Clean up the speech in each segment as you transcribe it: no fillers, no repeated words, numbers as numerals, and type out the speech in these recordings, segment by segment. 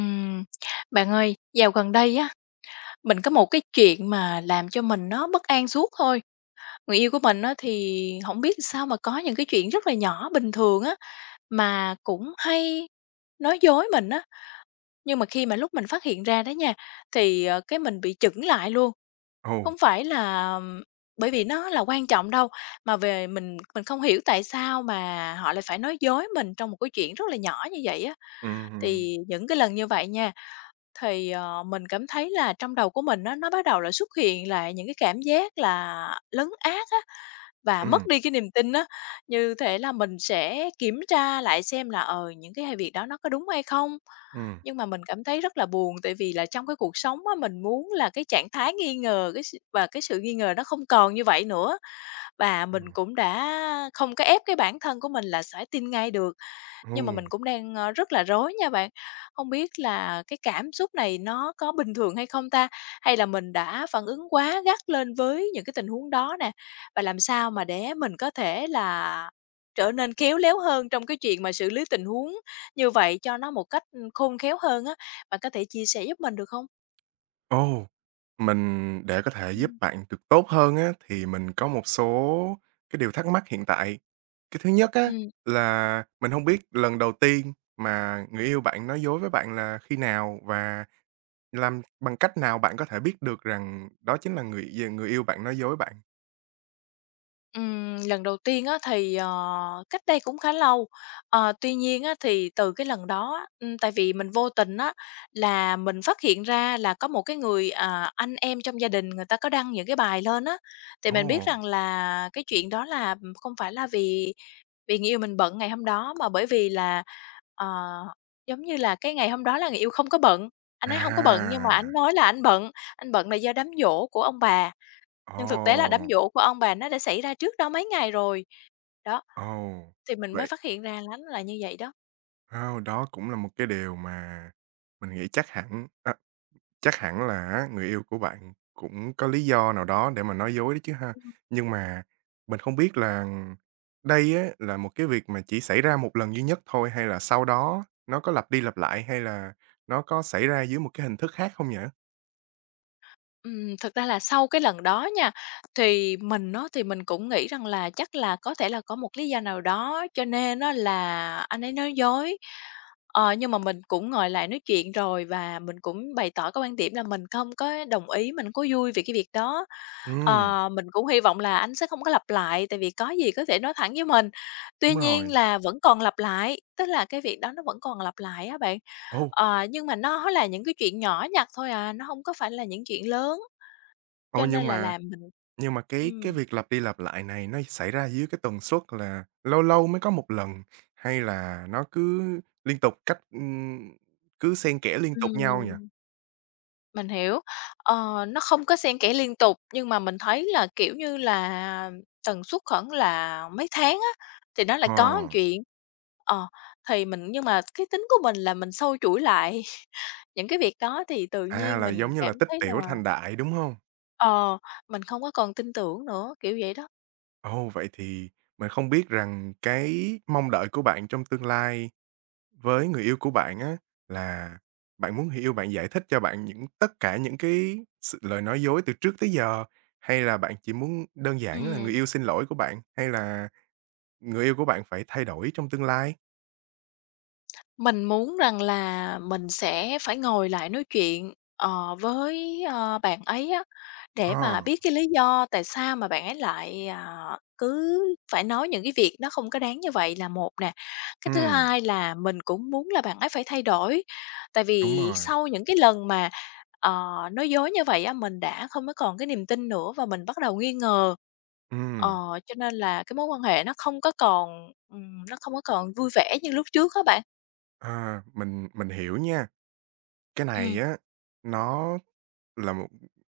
Ừm, bạn ơi, dạo gần đây á, mình có một cái chuyện mà làm cho mình nó bất an suốt thôi. Người yêu của mình á, thì không biết sao mà có những cái chuyện rất là nhỏ bình thường á, mà cũng hay nói dối mình á. Nhưng mà khi mà lúc mình phát hiện ra đó nha, thì, cái mình bị chững lại luôn. Ồ, Không phải là bởi vì nó là quan trọng đâu, mà về mình không hiểu tại sao mà họ lại phải nói dối mình trong một cái chuyện rất là nhỏ như vậy á. ừm, Thì những cái lần như vậy nha, thì, mình cảm thấy là trong đầu của mình nó bắt đầu là xuất hiện lại những cái cảm giác là lấn át á, và mất ừm, đi cái niềm tin á. Như thể là mình sẽ kiểm tra lại xem là, những cái hay việc đó nó có đúng hay không. ừm, Nhưng mà mình cảm thấy rất là buồn, tại vì là trong cái cuộc sống á, mình muốn là cái trạng thái nghi ngờ, cái s và cái sự nghi ngờ nó không còn như vậy nữa. Và mình ừm, cũng đã không có ép cái bản thân của mình là sẽ tin ngay được. ồ, Nhưng mà mình cũng đang, rất là rối nha bạn. Không biết là cái cảm xúc này nó có bình thường hay không ta? Hay là mình đã phản ứng quá gắt lên với những cái tình huống đó nè? Và làm sao mà để mình có thể là trở nên khéo léo hơn trong cái chuyện mà xử lý tình huống như vậy cho nó một cách, khôn khéo hơn á? Bạn có thể chia sẻ giúp mình được không? ồ. Mình để có thể giúp Ừm. bạn được tốt hơn á, thì mình có một số cái điều thắc mắc hiện tại. Cái thứ nhất á, Ừm. là mình hông biết lần đầu tiên mà người yêu bạn nói dối với bạn là khi nào? Và làm bằng cách nào bạn có thể biết được rằng đó chính là người yêu bạn nói dối bạn? Lần đầu tiên á thì, cách đây cũng khá lâu, ờ, tuy nhiên á thì từ cái lần đó á, tại vì mình vô tình á là mình phát hiện ra là có một cái người, à, anh em trong gia đình người ta có đăng những cái bài lên á, thì mình biết Ồ, rằng là cái chuyện đó là, không phải là vì vì người yêu mình bận ngày hôm đó mà bởi vì là, ờ, giống như là, cái ngày hôm đó là người yêu không có bận, anh ấy không có bận nhưng mà anh à, nói là anh bận là do đám giỗ của ông bà. Nhưng thực tế là đám ồ, giỗ của ông bà nó đã xảy ra trước đó mấy ngày rồi, đó, ồ, thì mình mới vậy phát hiện ra là nó là như vậy đó. wow, đó cũng là một cái điều mà mình nghĩ chắc hẳn là á, người yêu của bạn cũng có lý do nào đó để mà nói dối đấy chứ ha. Nhưng mà mình không biết là đây á, là một cái việc mà chỉ xảy ra một lần duy nhất thôi, hay là sau đó nó có lặp đi lặp lại, hay là nó có xảy ra dưới một cái hình thức khác không nhỉ? Thực ra là sau cái lần đó nha, thì mình á, thì mình cũng nghĩ rằng là chắc là có thể là có một lý do nào đó cho nên á là anh ấy nói dối. Ờ, nhưng mà mình cũng ngồi lại nói chuyện rồi và mình cũng bày tỏ cái quan điểm là mình không có đồng ý, mình không có vui về cái việc đó. Ừm, Ờ, mình cũng hy vọng là anh sẽ không có lặp lại, tại vì có gì có thể nói thẳng với mình. Tuy đúng nhiên rồi. là vẫn còn lặp lại, tức là cái việc đó nó vẫn còn lặp lại á bạn. Ồ, Ờ, nhưng mà nó là những cái chuyện nhỏ nhặt thôi à, nó không có phải là những chuyện lớn. ồ, Cho nên nhưng là mà làm Nhưng mà cái ừm, việc lặp đi lặp lại này nó xảy ra dưới cái tần suất là lâu lâu mới có một lần, hay là nó cứ liên tục cách cứ xen kẽ liên tục nhau nhỉ? ừm, mình hiểu. Ờ, nó không có xen kẽ liên tục, nhưng mà mình thấy là, kiểu như là, tần suất khoảng là mấy tháng á, thì nó lại Ờ, có một chuyện. Ờ, thì mình nhưng mà cái tính của mình là mình xâu chuỗi lại những cái việc đó, thì tự à, nhiên là mình giống như cảm là tích thấy là, tiểu thành đại, đúng hông? ờ, mình không có còn tin tưởng nữa, kiểu vậy đó. Ồ, vậy thì mình không biết rằng cái mong đợi của bạn trong tương lai với người yêu của bạn á, là bạn muốn người yêu bạn giải thích cho bạn những tất cả những cái sự lời nói dối từ trước tới giờ, hay là bạn chỉ muốn đơn giản là người Ừm. yêu xin lỗi của bạn? Hay là người yêu của bạn phải thay đổi trong tương lai. Mình muốn rằng là mình sẽ phải ngồi lại nói chuyện, ờ, với, bạn ấy á, để Ờ, mà biết cái lý do tại sao mà bạn ấy lại, à, cứ phải nói những cái việc nó không có đáng như vậy là một nè. Cái thứ ừm, hai là mình cũng muốn là bạn ấy phải thay đổi, tại đúng vì rồi, sau những cái lần mà, ờ, nói dối như vậy á, mình đã không có còn cái niềm tin nữa và mình bắt đầu nghi ngờ. Ờ, ừm, cho nên là cái mối quan hệ nó không có còn, nó không có còn vui vẻ như lúc trước các bạn. à, mình hiểu nha. Cái Ừm. này á, nó là một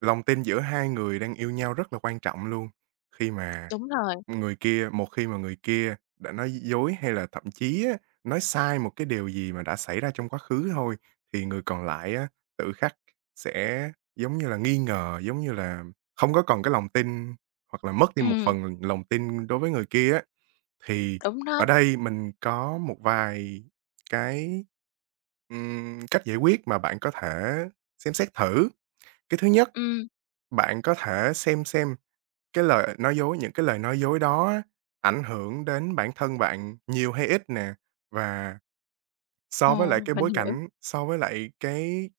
lòng tin giữa hai người đang yêu nhau rất là quan trọng luôn. Khi mà Đúng rồi, người kia Một khi mà người kia đã nói dối hay là thậm chí á, nói sai một cái điều gì mà đã xảy ra trong quá khứ thôi, thì người còn lại á, tự khắc sẽ, giống như là, nghi ngờ, giống như là, không có còn cái lòng tin hoặc là mất đi một ừm, phần lòng tin đối với người kia á. Thì đúng đó, ở đây mình có một vài cái, cách giải quyết mà bạn có thể xem xét thử. Cái thứ nhất, ừm, bạn có thể xem cái lời nói dối những cái lời nói dối đó á, ảnh hưởng đến bản thân bạn nhiều hay ít nè, và ờ, so với lại cái mình bối hiểu, cảnh, so với lại cái,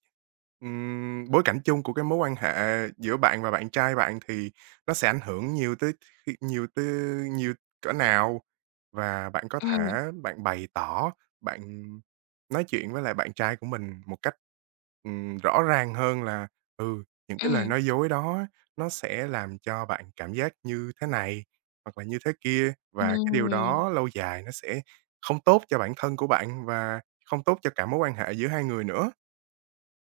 bối cảnh chung của cái mối quan hệ giữa bạn và bạn trai bạn thì nó sẽ ảnh hưởng nhiều tới khi nhiều tới nhiều cỡ nào. Và bạn có ừm, thể Bạn bày tỏ, bạn nói chuyện với lại bạn trai của mình một cách, rõ ràng hơn, là, ừ, những cái lời ừm, nói dối đó nó sẽ làm cho bạn cảm giác như thế này hoặc là như thế kia, và cái điều ừm, đó lâu dài nó sẽ không tốt cho bản thân của bạn và không tốt cho cả mối quan hệ giữa hai người nữa.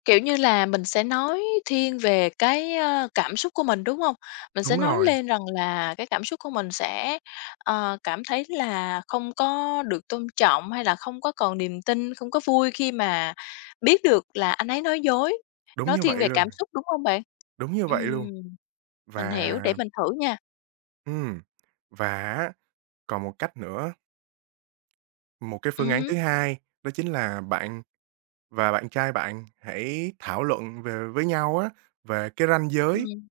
kiểu như là, mình sẽ nói thiên về cái, cảm xúc của mình, đúng hông? Mình sẽ Đúng nói rồi, lên rằng là cái cảm xúc của mình sẽ, cảm thấy là không có được tôn trọng, hay là không có còn niềm tin, không có vui khi mà biết được là anh ấy nói dối, đúng nói như thiên vậy về rồi, cảm xúc, đúng hông bạn? đúng như vậy Ừm, luôn. mình Và hiểu, để mình thử nha, ừm, và còn một cách nữa, một cái phương án hứm, thứ hai, đó chính là bạn trai bạn hãy thảo luận về với nhau á, về cái ranh giới, ừm,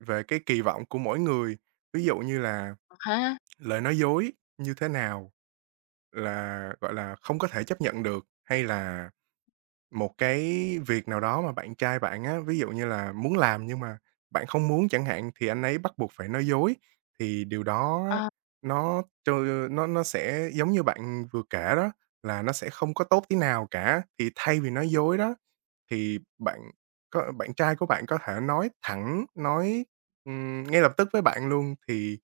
về cái kỳ vọng của mỗi người. Ví dụ như là à há, lời nói dối như thế nào là, gọi là, không có thể chấp nhận được, hay là một cái việc nào đó mà bạn trai bạn á, ví dụ như là muốn làm nhưng mà bạn không muốn chẳng hạn, thì anh ấy bắt buộc phải nói dối. Thì điều đó á, ờ, nó trơ nó sẽ giống như bạn vừa kể đó, là nó sẽ không có tốt tí nào cả, thì thay vì nói dối đó thì bạn trai của bạn có thể nói thẳng, nói, ngay lập tức với bạn luôn, thì,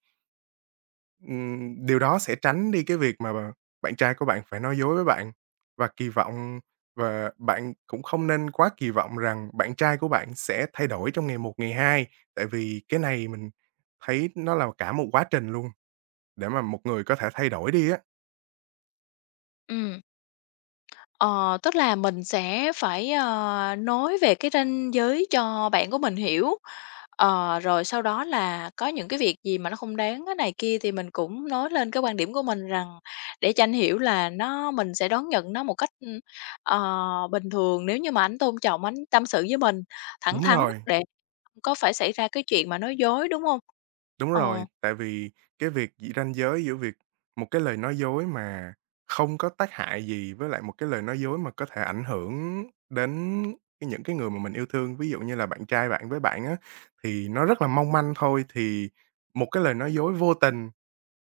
điều đó sẽ tránh đi cái việc mà bạn trai của bạn phải nói dối với bạn. Và kỳ vọng và bạn cũng không nên quá kỳ vọng rằng bạn trai của bạn sẽ thay đổi trong ngày một, ngày hai, tại vì cái này mình thấy nó là cả một quá trình luôn, để mà một người có thể thay đổi đi á. ừm. Ờ, tức là mình sẽ phải, nói về cái ranh giới cho bạn của mình hiểu, ờ, rồi sau đó là có những cái việc gì mà nó không đáng cái này kia thì mình cũng nói lên cái quan điểm của mình rằng để cho anh hiểu là nó mình sẽ đón nhận nó một cách, ờ, bình thường nếu như mà anh tôn trọng, anh tâm sự với mình thẳng Đúng thắn rồi. để không có phải xảy ra cái chuyện mà nói dối, đúng không? Đúng Ờ. rồi, tại vì cái việc ranh giới giữa việc một cái lời nói dối mà không có tác hại gì với lại một cái lời nói dối mà có thể ảnh hưởng đến những cái người mà mình yêu thương, ví dụ như là bạn trai bạn với bạn á, thì nó rất là mong manh thôi. Thì một cái lời nói dối vô tình,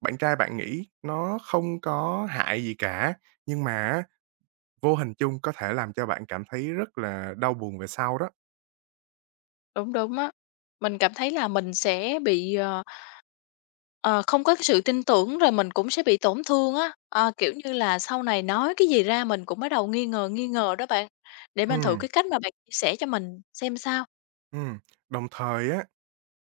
bạn trai bạn nghĩ nó không có hại gì cả, nhưng mà á, vô hình chung có thể làm cho bạn cảm thấy rất là đau buồn về sau đó. Đúng, đúng á. Mình cảm thấy là mình sẽ bị, ờ, ờ, không có cái sự tin tưởng rồi mình cũng sẽ bị tổn thương á. Ờ, kiểu như là, sau này nói cái gì ra mình cũng bắt đầu nghi ngờ đó bạn. Để Ừ, mình thử cái cách mà bạn chia sẻ cho mình xem sao. ừm, đồng thời á,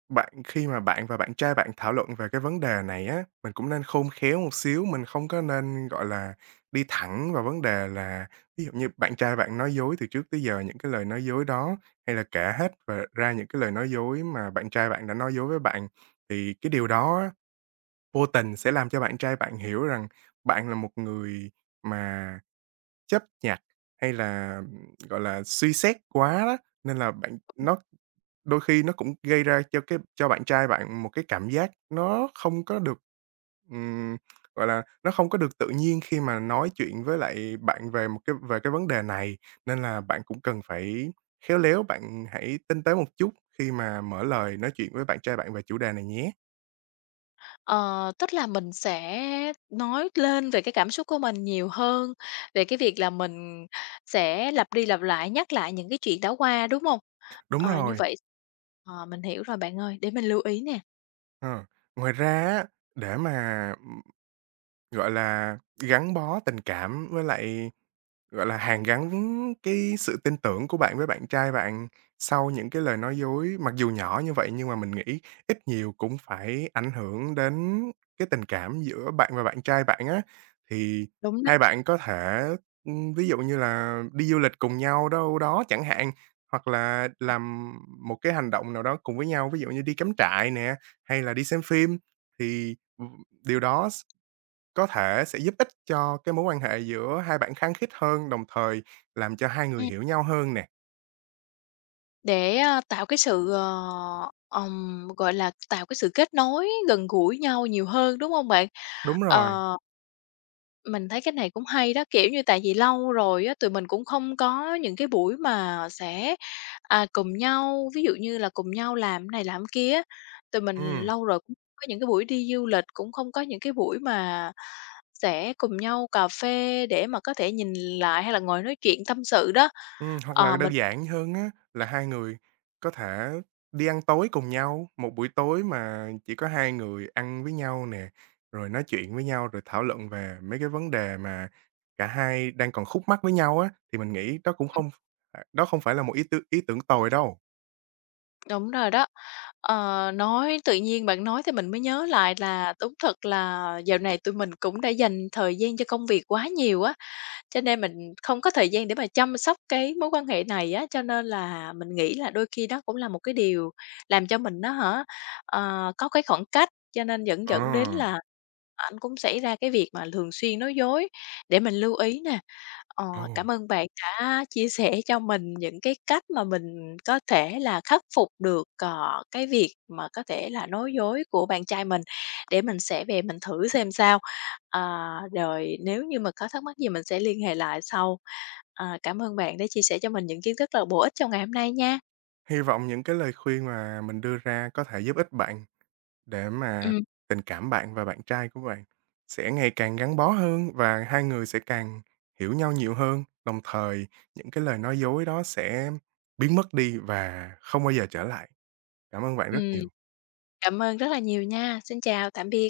Khi mà bạn và bạn trai bạn thảo luận về cái vấn đề này á, mình cũng nên khôn khéo một xíu, mình không có nên, gọi là, đi thẳng vào vấn đề, là ví dụ như bạn trai bạn nói dối từ trước tới giờ, những cái lời nói dối đó, hay là kể hết và ra những cái lời nói dối mà bạn trai bạn đã nói dối với bạn. Thì cái điều đó á, vô tình sẽ làm cho bạn trai bạn hiểu rằng bạn là một người mà chấp nhặt hay là, gọi là, suy xét quá đó, nên là bạn nó đôi khi nó cũng gây ra cho bạn trai bạn một cái cảm giác nó không có được, ừm, gọi là, nó không có được tự nhiên khi mà nói chuyện với lại bạn về cái vấn đề này, nên là bạn cũng cần phải khéo léo, bạn hãy tinh tế một chút khi mà mở lời nói chuyện với bạn trai bạn về chủ đề này nhé. Ờ, tức là mình sẽ nói lên về cái cảm xúc của mình nhiều hơn, về cái việc là mình sẽ lặp đi lặp lại, nhắc lại những cái chuyện đã qua, đúng không? Đúng Ờ, như rồi, vậy ờ, mình hiểu rồi bạn ơi, để mình lưu ý nè. ờ, ngoài ra á, để mà, gọi là, gắn bó tình cảm với lại gọi là, hàn gắn cái sự tin tưởng của bạn với bạn trai bạn sau những cái lời nói dối, mặc dù nhỏ như vậy nhưng mà mình nghĩ ít nhiều cũng phải ảnh hưởng đến cái tình cảm giữa bạn và bạn trai bạn á. Thì Đúng đó. hai bạn có thể, ví dụ như là đi du lịch cùng nhau đâu đó chẳng hạn, hoặc là làm một cái hành động nào đó cùng với nhau, ví dụ như đi cắm trại nè, hay là đi xem phim, thì, điều đó có thể sẽ giúp ích cho cái mối quan hệ giữa hai bạn khăng khít hơn, đồng thời làm cho hai người Ừm. hiểu nhau hơn nè. Để, tạo cái sự, ờ, gọi là, tạo cái sự kết nối gần gũi nhau nhiều hơn, đúng không bạn? Đúng rồi, Ờ, mình thấy cái này cũng hay đó, kiểu như, tại vì lâu rồi á, tụi mình cũng không có những cái buổi mà sẽ, à, cùng nhau, ví dụ như là cùng nhau làm này làm kia á. Tụi mình ừm, lâu rồi cũng không có những cái buổi đi du lịch, cũng không có những cái buổi mà sẽ cùng nhau cà phê để mà có thể nhìn lại hay là ngồi nói chuyện tâm sự đó. Hoặc Ờ, là mình đơn giản hơn á, là hai người có thể đi ăn tối cùng nhau, một buổi tối mà chỉ có hai người ăn với nhau nè, rồi nói chuyện với nhau, rồi thảo luận về mấy cái vấn đề mà cả hai đang còn khúc mắc với nhau á, thì mình nghĩ đó cũng không đó không phải là một ý tưởng tồi đâu. Đúng rồi đó. Ờ, nói tự nhiên bạn nói thì mình mới nhớ lại là đúng thật là dạo này tụi mình cũng đã dành thời gian cho công việc quá nhiều á, cho nên mình không có thời gian để mà chăm sóc cái mối quan hệ này á, cho nên là mình nghĩ là đôi khi đó cũng là một cái điều làm cho mình nó hả, có cái khoảng cách, cho nên dẫn Ờ, dẫn đến là anh cũng xảy ra cái việc mà thường xuyên nói dối, để mình lưu ý nè. Ờ, ồ, cảm ơn bạn đã chia sẻ cho mình những cái cách mà mình có thể là khắc phục được, cái việc mà có thể là nói dối của bạn trai mình, để mình sẽ về mình thử xem sao. À, rồi nếu như mà có thắc mắc gì mình sẽ liên hệ lại sau. À, cảm ơn bạn đã chia sẻ cho mình những kiến thức rất là bổ ích trong ngày hôm nay nha. hy vọng những cái lời khuyên mà mình đưa ra có thể giúp ích bạn. Để mà Ừm, tình cảm bạn và bạn trai của bạn sẽ ngày càng gắn bó hơn và hai người sẽ càng hiểu nhau nhiều hơn, đồng thời những cái lời nói dối đó sẽ biến mất đi và không bao giờ trở lại. Cảm ơn bạn rất ừm. nhiều. Cảm ơn rất là nhiều nha. Xin chào, tạm biệt.